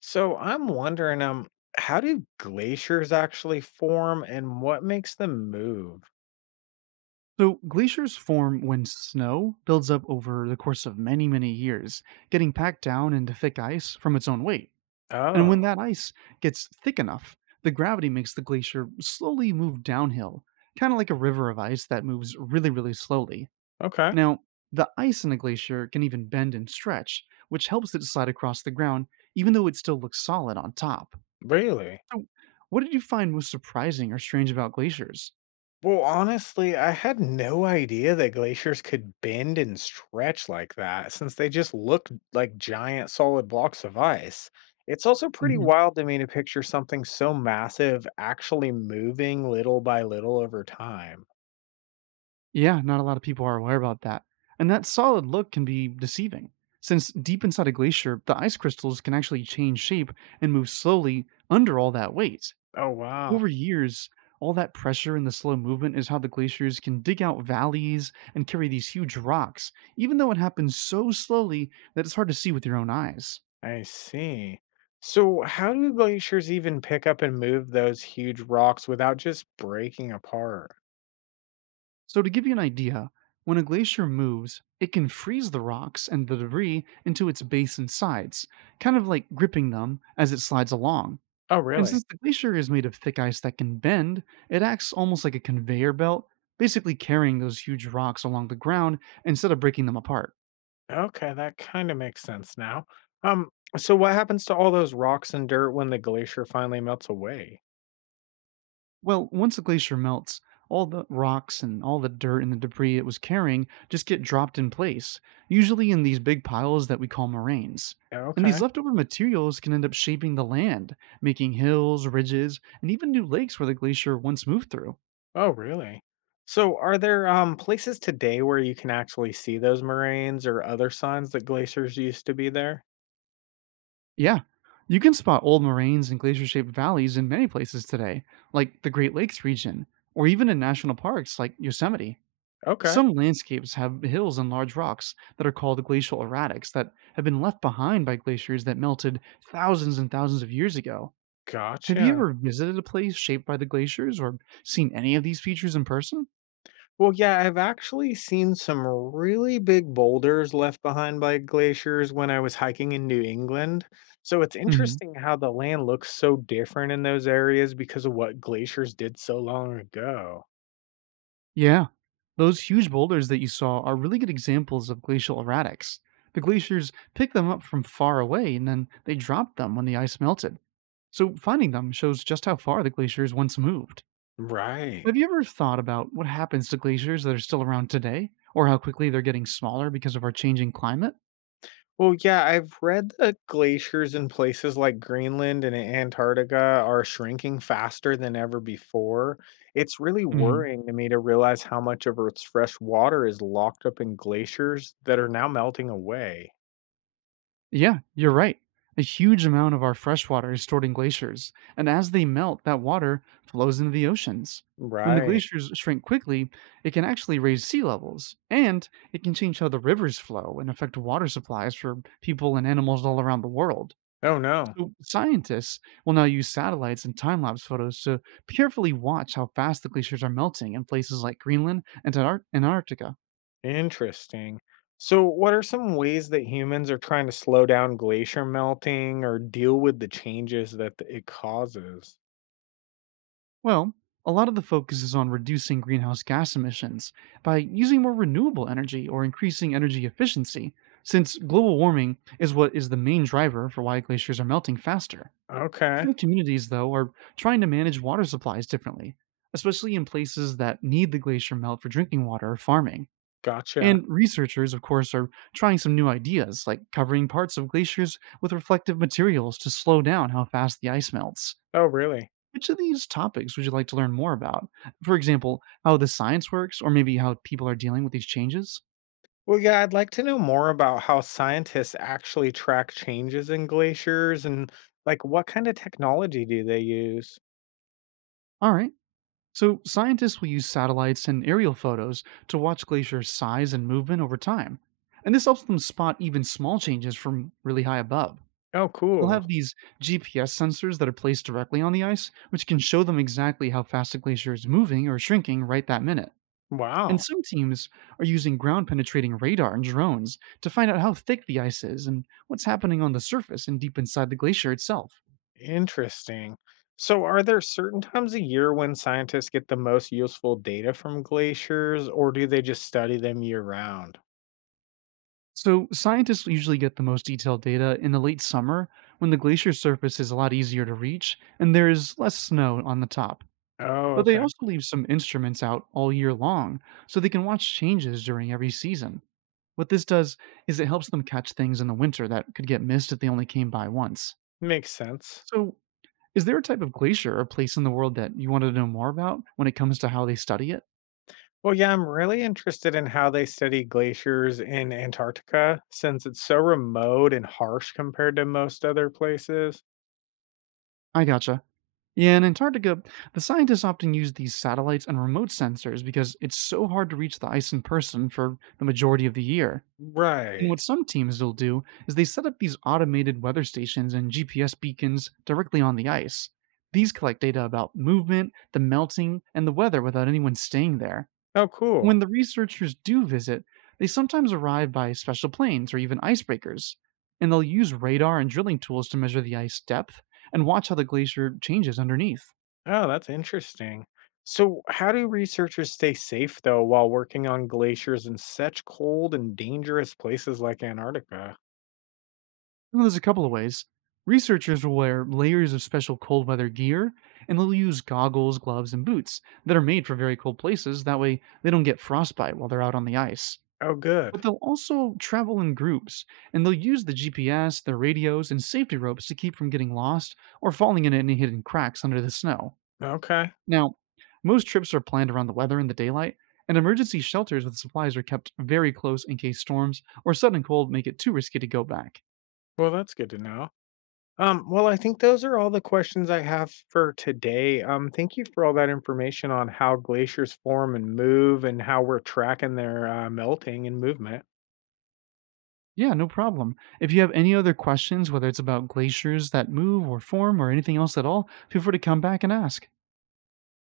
So I'm wondering, um, how do glaciers actually form and what makes them move? So, glaciers form when snow builds up over the course of many, many years, getting packed down into thick ice from its own weight. And when Oh, that ice gets thick enough, the gravity makes the glacier slowly move downhill, kind of like a river of ice that moves really, really slowly. okay. Now, the ice in a glacier can even bend and stretch, which helps it slide across the ground, even though it still looks solid on top. Really? So, what did you find most surprising or strange about glaciers? Well, honestly, I had no idea that glaciers could bend and stretch like that since they just look like giant solid blocks of ice. It's also pretty Mm-hmm. wild to me to picture something so massive actually moving little by little over time. Yeah, not a lot of people are aware about that. And that solid look can be deceiving, since deep inside a glacier, the ice crystals can actually change shape and move slowly under all that weight. Oh, wow. Over years, all that pressure and the slow movement is how the glaciers can dig out valleys and carry these huge rocks, even though it happens so slowly that it's hard to see with your own eyes. I see. So, how do glaciers even pick up and move those huge rocks without just breaking apart? So, to give you an idea, when a glacier moves, it can freeze the rocks and the debris into its base and sides, kind of like gripping them as it slides along. Oh, And really? since the glacier is made of thick ice that can bend, it acts almost like a conveyor belt, basically carrying those huge rocks along the ground instead of breaking them apart. Okay, that kind of makes sense now. Um, so what happens to all those rocks and dirt when the glacier finally melts away? Well, once the glacier melts, all the rocks and all the dirt and the debris it was carrying just get dropped in place, usually in these big piles that we call moraines. And these Okay. leftover materials can end up shaping the land, making hills, ridges, and even new lakes where the glacier once moved through. Oh, really? So, are there places today where you can actually see those moraines or other signs that glaciers used to be there? Yeah. You can spot old moraines and glacier shaped valleys in many places today, like the Great Lakes region, or even in national parks like Yosemite. Okay. Some landscapes have hills and large rocks that are called glacial erratics that have been left behind by glaciers that melted thousands and thousands of years ago. Have you Gotcha. ever visited a place shaped by the glaciers or seen any of these features in person? Well, yeah, I've actually seen some really big boulders left behind by glaciers when I was hiking in New England. So it's Mhm. interesting how the land looks so different in those areas because of what glaciers did so long ago. Yeah. Those huge boulders that you saw are really good examples of glacial erratics. The glaciers picked them up from far away and then they dropped them when the ice melted. So finding them shows just how far the glaciers once moved. Right. Have you ever thought about what happens to glaciers that are still around today or how quickly they're getting smaller because of our changing climate? Well, yeah, I've read that glaciers in places like Greenland and Antarctica are shrinking faster than ever before. It's really worrying to me to realize how much of Earth's fresh water is locked up in glaciers that are now melting away. Yeah, you're right. A huge amount of our fresh water is stored in glaciers, and as they melt, that water flows into the oceans. When the Right. glaciers shrink quickly, it can actually raise sea levels, and it can change how the rivers flow and affect water supplies for people and animals all around the world. Oh, no. So, scientists will now use satellites and time lapse photos to carefully watch how fast the glaciers are melting in places like Greenland and Antarctica. Interesting. So, what are some ways that humans are trying to slow down glacier melting or deal with the changes that it causes? Well, a lot of the focus is on reducing greenhouse gas emissions by using more renewable energy or increasing energy efficiency, since global warming is what is the main driver for why glaciers are melting faster. Okay. Some communities, though, are trying to manage water supplies differently, especially in places that need the glacier melt for drinking water or farming. Gotcha. And researchers, of course, are trying some new ideas, like covering parts of glaciers with reflective materials to slow down how fast the ice melts. Oh, really? Which of these topics would you like to learn more about? For example, how the science works, or maybe how people are dealing with these changes? Well, yeah, I'd like to know more about how scientists actually track changes in glaciers and like what kind of technology do they use? All right. So, scientists will use satellites and aerial photos to watch glaciers' size and movement over time. And this helps them spot even small changes from really high above. Oh, They'll cool. have these GPS sensors that are placed directly on the ice, which can show them exactly how fast a glacier is moving or shrinking right that minute. And Wow. some teams are using ground penetrating radar and drones to find out how thick the ice is and what's happening on the surface and deep inside the glacier itself. Interesting. So, are there certain times a year when scientists get the most useful data from glaciers, or do they just study them year round? So, scientists usually get the most detailed data in the late summer when the glacier surface is a lot easier to reach and there is less snow on the top. Oh, But they okay. also leave some instruments out all year long so they can watch changes during every season. What this does is it helps them catch things in the winter that could get missed if they only came by once. Makes sense. So, is there a type of glacier or place in the world that you want to know more about when it comes to how they study it? Well, yeah, I'm really interested in how they study glaciers in Antarctica since it's so remote and harsh compared to most other places. I gotcha. Yeah, in Antarctica, the scientists often use these satellites and remote sensors because it's so hard to reach the ice in person for the majority of the year. And Right. what some teams will do is they set up these automated weather stations and GPS beacons directly on the ice. These collect data about movement, the melting, and the weather without anyone staying there. Oh, cool. When the researchers do visit, they sometimes arrive by special planes or even icebreakers. And they'll use radar and drilling tools to measure the ice depth and watch how the glacier changes underneath. Oh, that's interesting. So, how do researchers stay safe though while working on glaciers in such cold and dangerous places like Antarctica? Well, there's a couple of ways. Researchers will wear layers of special cold weather gear, and they'll use goggles, gloves, and boots that are made for very cold places. That way, they don't get frostbite while they're out on the ice. Oh, But good. they'll also travel in groups, and they'll use the GPS, their radios, and safety ropes to keep from getting lost or falling into any hidden cracks under the snow. Okay. Now, most trips are planned around the weather and the daylight, and emergency shelters with supplies are kept very close in case storms or sudden cold make it too risky to go back. Well, that's good to know. Well, I think those are all the questions I have for today. Thank you for all that information on how glaciers form and move and how we're tracking their melting and movement. Yeah, no problem. If you have any other questions, whether it's about glaciers that move or form or anything else at all, feel free to come back and ask.